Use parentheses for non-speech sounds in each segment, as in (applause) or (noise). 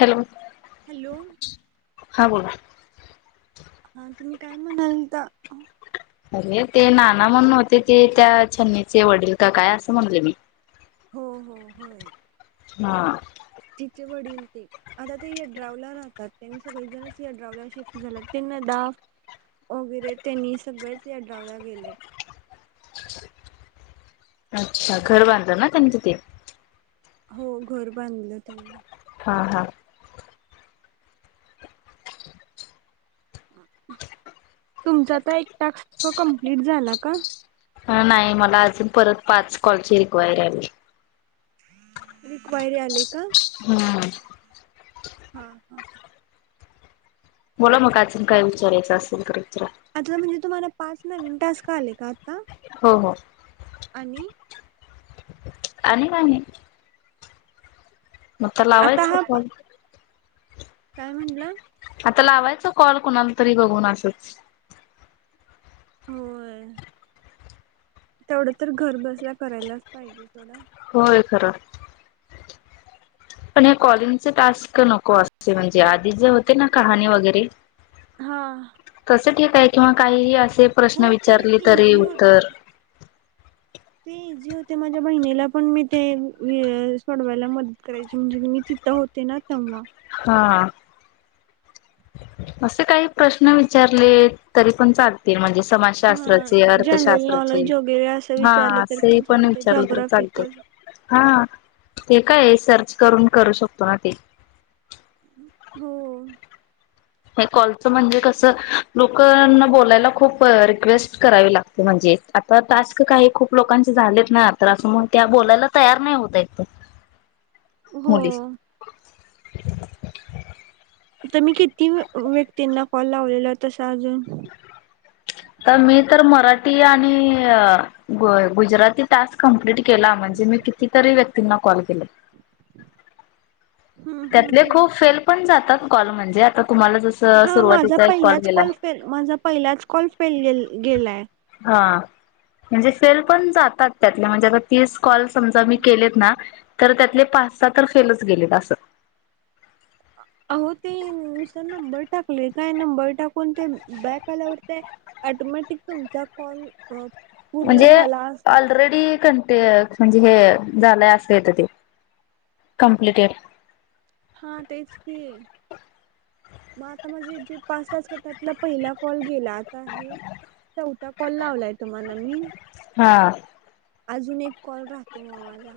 Hello. Hello. हा बोला. हा तुम्ही काय म्हणाल तर अरे ते नाना म्हणून होते ते त्या छन्नीचे वडील का काय असं म्हणले मी हो हो होय. हा. तिचे वडील ते आता ते या ड्रावला राहतात त्यांनी सगळेजणच याड्रावला शिफ्ट झाला त्यांना द वगैरे त्यांनी सगळेच याड्रावला गेलेत. अच्छा घर बांध ना त्यांनी तिथे हो घर बांधलं त्यांनी हा हा. तुमचा तर एक टास्क कमप्लीट झाला का? नाही मला अजून परत पाच कॉलची रिक्वायरी आली एम रिक्वायरी आली का? हम्म. हा हा ह. बोला मग अजून काय विचारायचं असेल तर विचारा आता म्हणजे तुम्हाला पाच न मिनटास का आलेय का आता हो हो. आणि आणि नाही. मग तर आता लावायचं हा का? पा काय म्हणलं? आता लावायचा कॉल कुणाला तरी बघून असच. होय तेवढं तर घरबसल्या करायलाच पाहिजे थोडा होय खरं. पण हे कॉलिंगचे टास्क नको असे म्हणजे आधी जे होते ना कहाणी वगैरे हा. तस ठीक आहे किंवा काहीही असे प्रश्न हो ते विचारले तरी इझी होते उत्तर ते इझी होते माझ्या बहिणीला पण मी ते सोडवायला मदत करायची म्हणजे मी ति होते ना ते्हा हा. असे काही प्रश्न विचारले तरी पण चाल त म्हणजे हा समाजशास्त्राचे जनरल अर्थशास्त्राचे नॉलेज वगैरे असं हा विचारलं तरी असंही पण चालते विचारलं तर चालत जॉग्राफिकल. हा ते काय सर्च करून करू शकतो ना ते हो हे कॉलचं म्हणजे कसं लोकना बोलायला खूप रिक्वेस्ट करावी लागते ते म्हणजे आता टास्क काही खूप लोकांचे झालेत ना तर असं मण त्या बोलायला तयार नाही होत आहेत हो मुली तर मी किती व्यक्तींना कॉल लावलेला तसा अजून तर मी तर मराठी आणि ग गुजराती टास्क कंप्लीट केला म्हणजे मी कितीतरी व्यक्तींना कॉल केले (inaudible) हम्म हम्म त्यातले हम्म खूप फेल पण जातात कॉल म्हणजे आता तुम्हाला जस हा माझा सुरुवातीचा एक कॉल पहिलाच केेला माझा पहिलाच कॉल फेल गे गेलाय हा म्हणजे फेल पण जातात त्यातल्या म्हणजे आता तीस कॉल समजा मी केलेत ना तर त्यातले पाच स तर फेलच गेलेत असं हां अ होो ते नुसर नंबर टाकले काय नंबर टाकून ते बॅक आल्यावर ते ऑटोमॅटिक तुमचा कॉल पूर्ण म्हणजे झाला असं ऑलरेडी कंट म्हणजे हे झालंय असं येत ते कमप्लटेड हा तेच की आहे मग आता म्हणझे जे पाच तच क त्यातला पहिला कॉल गेला आहे च उता कॉल लावलाय तुम्हाला मी हा अजून एक कॉल राहतो मग माझा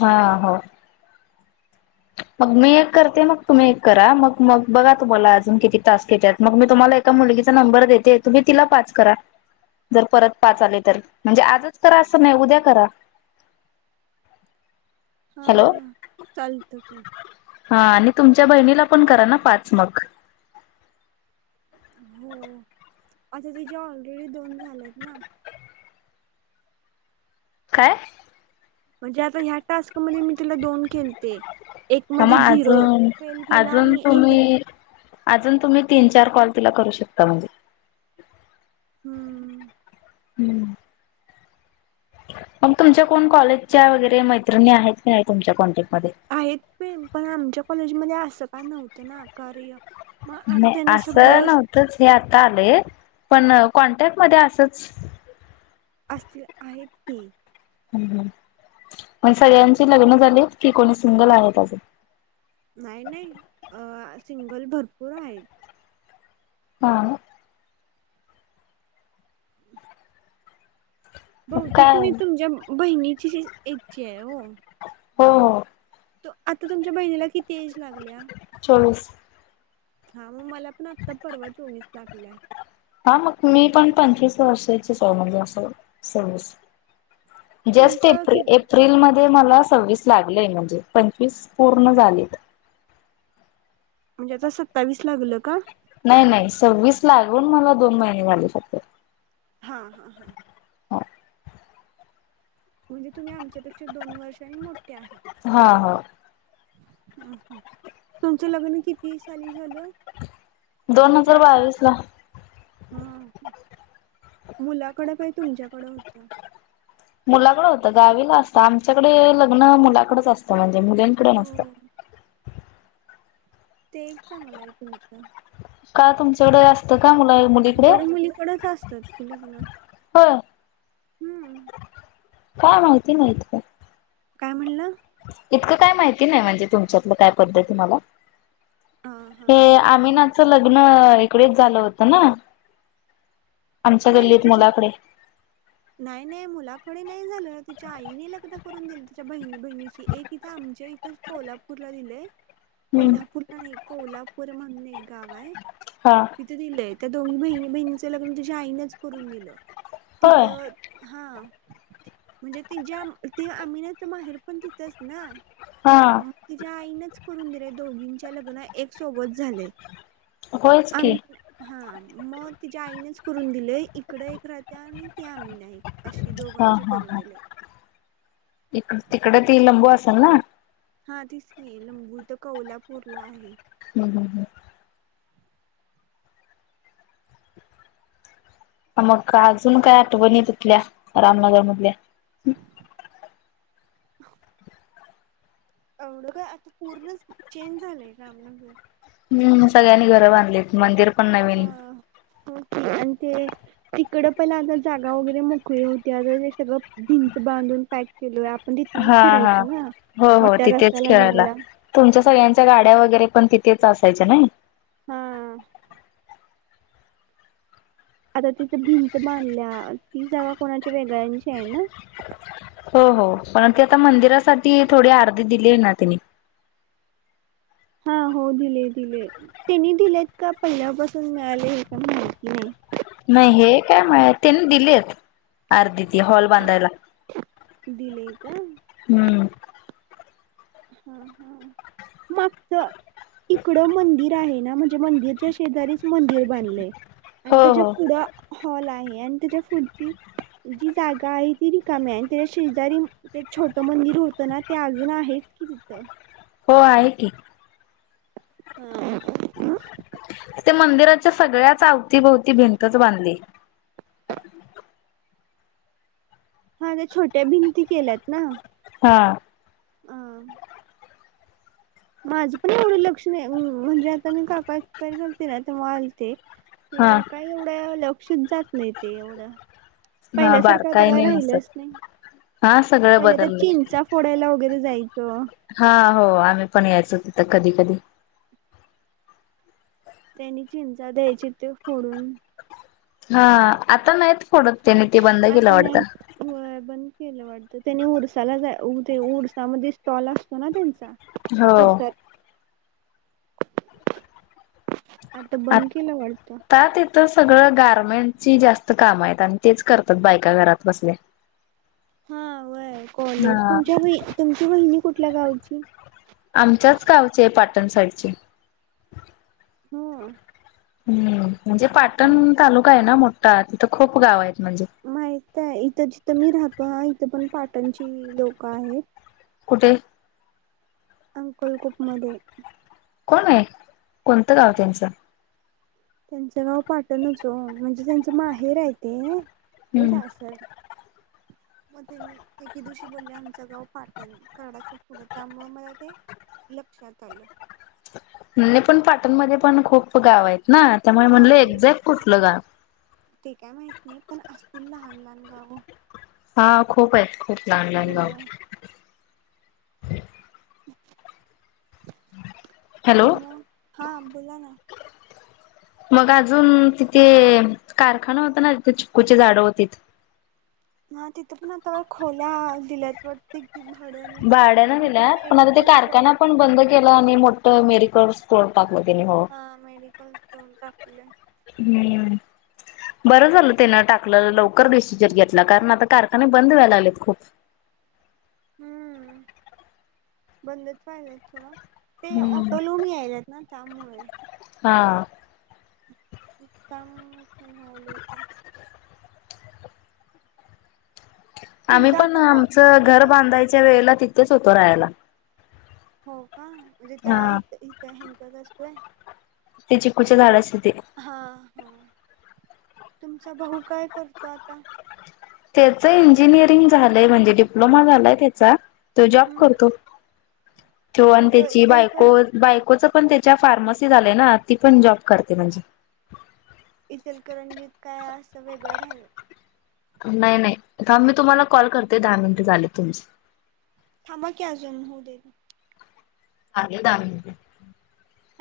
हा होा मग मी एक करते मग तुम्ही एक करा मग मग बघा तुम्हाला अजून किती तास घेतात मग मी तुम्हाला मुलगीचा नंबर देते तुम्ही तिला पाच करा जर परत पाच आले तर म्हणजे आजच करा असं नाही उद्या करा हा हॅलो हा चालत तेी हा आणि तुमच्या बहिणीला पण करा ना पाच मग हो आता तिच्या ऑलरेडी दोन झालेत ना काय म्हणजे आता ह्या टास्क मध्ये मी तिला दोन खेळते एक ह मध्ये मग झिरो अजून फेल केला अजून आणि एक तुम्ही अजून तुम्ही तीन चार कॉल तिला करू शकता म्हणजे हम् हं मग तुमच्या कोण कॉलेजच्या वगैरे मैत्रिणी आहेत की नाही तुमच्या कॉन्टॅक्टमध्येध्ये आहेत पण पण आमच्या कॉलेजमध्ये असं का नव्हतं ना कार्य मग आता नाही त्यांना असं सगळं नव्हतच हे आता आले पण कॉन्टॅक्ट मध्ये असंच असतील आहेत की मण सगळ्यांचे लग्न झाले की कोणी सिंगल आहेजं नाही नाही सिंगल भरपूर आहेत हा मग बहुतेक काय मी हो तुमच्या बहिणीची इच्छा आहे हो हो हो त आता तुमच्या बहिणीला किती एज लागल्या चचास हा मग मला पण आत्ता परवा चोवीस लागलाय हा मग मी पण पंचवीस वर्षाचीच म्हज अस सर्स तुमचं जस्टप कि एप्रिल म मला सव्वीस लागलेय म्हणजे पंचवीस पूर्ण झालीत म्हणजे आता सत्तावीस लागलं का नाही नाही सव्वीस लागून मला दोन महिने झाले फक्त हा हा हा हो म्हणजे तुम्ही आमच्यापेक्षा दोन वर्षांनी मोठे आहे हा हा ह ह तुमचं लग्न किती साली झालं दोन हजार चार सा बावीस ला हा मुलाकडं काय तुमच्याकडें होतं मुलाकडं होतं गावीला असतं आमच्याकडे लग्न मुलाकडच असतं म्हणजे मुलींकडे नसतं हो ते एक चांगला आहे तुमचं का तुमच्याकडे असतं का मुला मुलीकडे आमच्याकडडे मुलीकडच असतात की लग्न हो हम्म काय माहिती माहती का काय म्हणलं इतकं काय माहिती नाही म्हणजे तुमच्यातलं काय पद्धत मला हां हां आणि हे त आमिनाचं लग्न इकडेच झालं होतं ना आमच्या नाही गल्लीत तिजा मुलाकडे नाही नाही मुलाकडे नाही झालं तिच्या आईने लग्न करून दिलं त्यािच्या बहिणी बहिणीची एक इथं आमच्या इथं कोल्हापूरला दिलेय हम्म कोल्हापूरला नाही कोल्हापूर म्हणून एक गाव आहे हा तथ दिलंय त्या दोन्ही महि महिनच लगन तच्या आईनेच करून दिलं होय तिथं हा म्हणजे त ज्या ते आम्ही ना तर माहेर पण तिथच ना हा तिच्या्या आईनच करून दिलं दोघींच्या लग्न एक सोबत झालेय होयच आ की हा मग तिच्या्या आईनेच करून दिले इकड एक राहत्या आणि ती आम्ही नाही अशी दो हा हा ह इक तिकडे ती लंबू असेल ना हा तीचकीी लंबूथ कोौल्हापूरला आहे हम् हम हम् मग अजून काय आठवणी तिथल्या रामनगर मधल्या (inaudible) एवढं का आता पूर्णच चेंज झालंय रामनगर हम्म सगळ्यांनी घर बांधले मंदिर पण हा नवीन हो आणि ते तिकड प आता जागा वगैरे मोकळी होतीता ते सगळं भिंच बांधून पॅक केलो पण तिथनच हा फिरायच हा ना हो हो मोठ्या तिथेच रस्त्याला खेळायला जाण्याला तुमच्या सगळ्यांच्या गाड्या वगैरे पण तिथेच असायच्या नाही हा. आता तिथं भिंत बांधल्या ती जागा कोणाच्या वेगळ्यांची आहे ना. हो हो परण त आता मंदिरासाठी थोडी आरती दिली आहे ना त्यािने हा हो दिले दिले त्यांनी दिलेत का पहिल्यापासून मिळाले हे का माहिती नाही. नाही हे काय त्यांनी दिलेत आरतीती हॉल बांधायला दिलेय का? हम्म. हा हा मागच इकड मंदिर आहे ना म्हणे. मंदिरच्या शेजारीच मंदिर बांधले आणि हो त्याच्या हो फुढं हॉल आहे आणि त्याच्या पुढची जी जागा आहे ती रिकामी आहे आणि त्याच्या शेजारी छोटं मंदिर होतं ना ते अजून आहेत कि तिथं. हो आहे की हा. ते मंदिराच्या सगळ्याच आवतीभोवती भिंतच बांधली. हा नाही छोट्या भिंती केल्यात ना. हा. हम. माझं पण एवढं लक्षण म्हणजे आता मी काका एक्सपायर लते ना तेव्हा आलते. हा ते काही एवढं लक्षच जात नाही ते एवढं. हा पहिल्या सारकार तर काय बारकाईने राहिलंच नसत नाही हा सगळं पहिलं तर बदलले चीनचा फोडायला वगैरे जायचं. हा हो आम्ही पण यायचो तिथं कधी कधी त्यांनी चिंता द्यायची ते फोडून हा आता नाहीत. होडते असं नाही. होय बंद केलं वाटत त्यानी उरसाला जा उरसामध्ये स्टॉल असतो ना त्यांचा हो. उरसात आता आ बंद केलं वाटतं का ते तर सगळं गारमेंटची जास्त काम आहेत आणि तेच करतात बायका घरात बसले. हा व कॉलर हा तुमच्या तुमची बहिणी कुठल्या गावची आमच्याच गावचे आहे पाटण साईडचे हो. हम्म म्हणजे पाटण तालुका आहे ना मोठा तिथं खूप गाव आहेत म्हणजे माहित आहे इथं जिथं मी राहतो हा इथं पण पाटणची लोकं आहेत. कुठे? अंकल कुपमध्येध्ये कोण आहे कोणतं गाव त्यांचं त्यांचं गाव पाटणच हो म्हणजे त्यांचं माहेर आहे ते हेच हम्म असं. मध्ये म एके दिवशी बोलले आमचं गाव पाटण कडाच्या पुढं त्यामुळे मला ते लक्षात आलं. नाही पण पाटणमध्ये पण खूप गाव आहेत ना त्यामुळे हा म्हणलं हो एक्झॅक्ट मला कुठलं गाव ते काय माहित नाही पण असतील लहान लहान गावं हा खूप आहेत खूप लहान लहान गाव हॅलो म हा बोला ना. मग अजून तिथे कारखाना होता ना तिथे चिककूची झाडं होती. हा तिथं पण आता खोल्या दिल्यात त घडणे भाड्यानं आणिंत दिल्यात पण आता ते मेडिकल स्टोअर कारखाना पण बंद केलं आणि मोठं मेरिकस करतगे हो हा मेडिकल स्टोर ट आपलं नाही् बरं झालं त्यानं टाकलं लवकर डिस्सिजर घेतला कारण आता कारखाने बंद व्हायला आलेत खूप हम् बंदच पाहिजत थोडं ते हम्म. ऑटो लहून यायलात ना त्यामुळे हां कम ठ भा्हालेेत आम्ही तुमचा पण आता भाऊ आमचं भाऊ घर काय बांधायच्या वेळेला तिथेच होतो राहायला हो का म्हणजे त्या हा. इथ इथ ह्यांच्याच असतोय ते चिकिकूचे झाड अस ते हा हा तुमचा भाऊ काय करतो आता त्याच इंजिनिअरिंग झालंय म्हणजे डिप्लोमा झालाय त्याचा तो जॉब हम्म करतो तो आणि कुठं त्याची बायको इचलकर बायकोचं पण त्याच्या फार्मसी झाले ना ती पण जॉब करते म्हणजे इथलकरणजीत काय असं वेगं आहे नाही नाही तर मी तुम्हाला कॉल करते दहा मिनट झाले तुमचे थांमाकी अजून होऊ दे हे दहा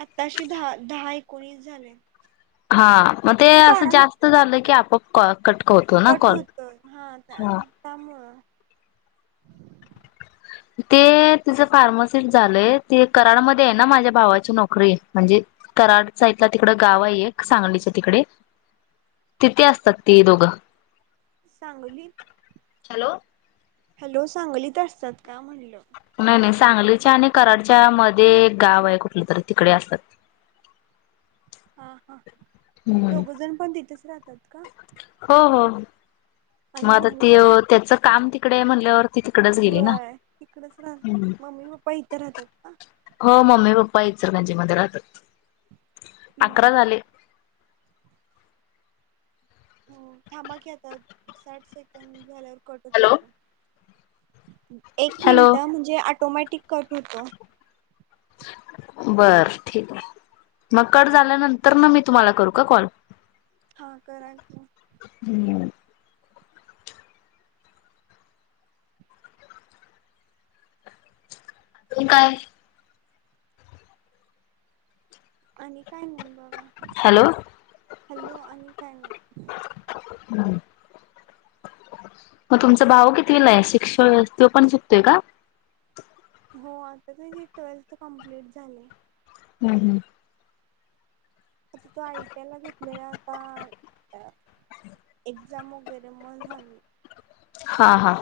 आत्ताश दहा दहा एकोणीस झाले हा मग ते असं बारा मि जास्त झालं की आपप क कटकवतो ना कल हा काम ते तिचं फार्मसिस्ट झालंय ते कराडमध्येध्ये आहे ना माझ्या भावाची नोकरी म्हणजे कराड साइडला तिकड गाव आहे एक सांगलीच तिकडे तिथे असतात ती दोघं सांगलीत हॅलो हॅलो सांगलीत असतात का म्हणल नाही नाही सांगलीच्या आणि कराडच्या मध्ये एक गाव आहे कुठलं तरी तिकडे असतात हा हा हम्म दोघ जण पण तिथेच राहतात का हो हो आणि मग आता ते मुंबई त्याच काम तिकडे म्हणल्यावर ती तिकडेच गेली ना होय तिकडेच राह हम्म मम्मी पप्पा इथे राहतात का हो मम्मी पप्पा इ सर त्यांच्या मध्ये राहतात हम्म अकरा झाले हो थांबा घे आता साठ सेकंड झाल्यावर कटच हॅलो होत एक हॅलो मिनिट म्हणजे ऑटोमॅटिक कट होतं बर ठीक आहे मग कट झाल्यानंतर ना मी तुम्हाला करू का कॉल हा कराच हम्म. त काय? आणि काय नाही बघा हॅलो हॅलो आणि काय नाही. हम्. मग तुमचा भाव किती वला आहे शिक्षक तो पण चुकतोय का? हो आता त ट्वेल्थ कमप्लीट झाले. हम् हम्. आता तो आयटीएल ला घेतलेला आता एक्झाम वगैरे मग झाली. हा हा.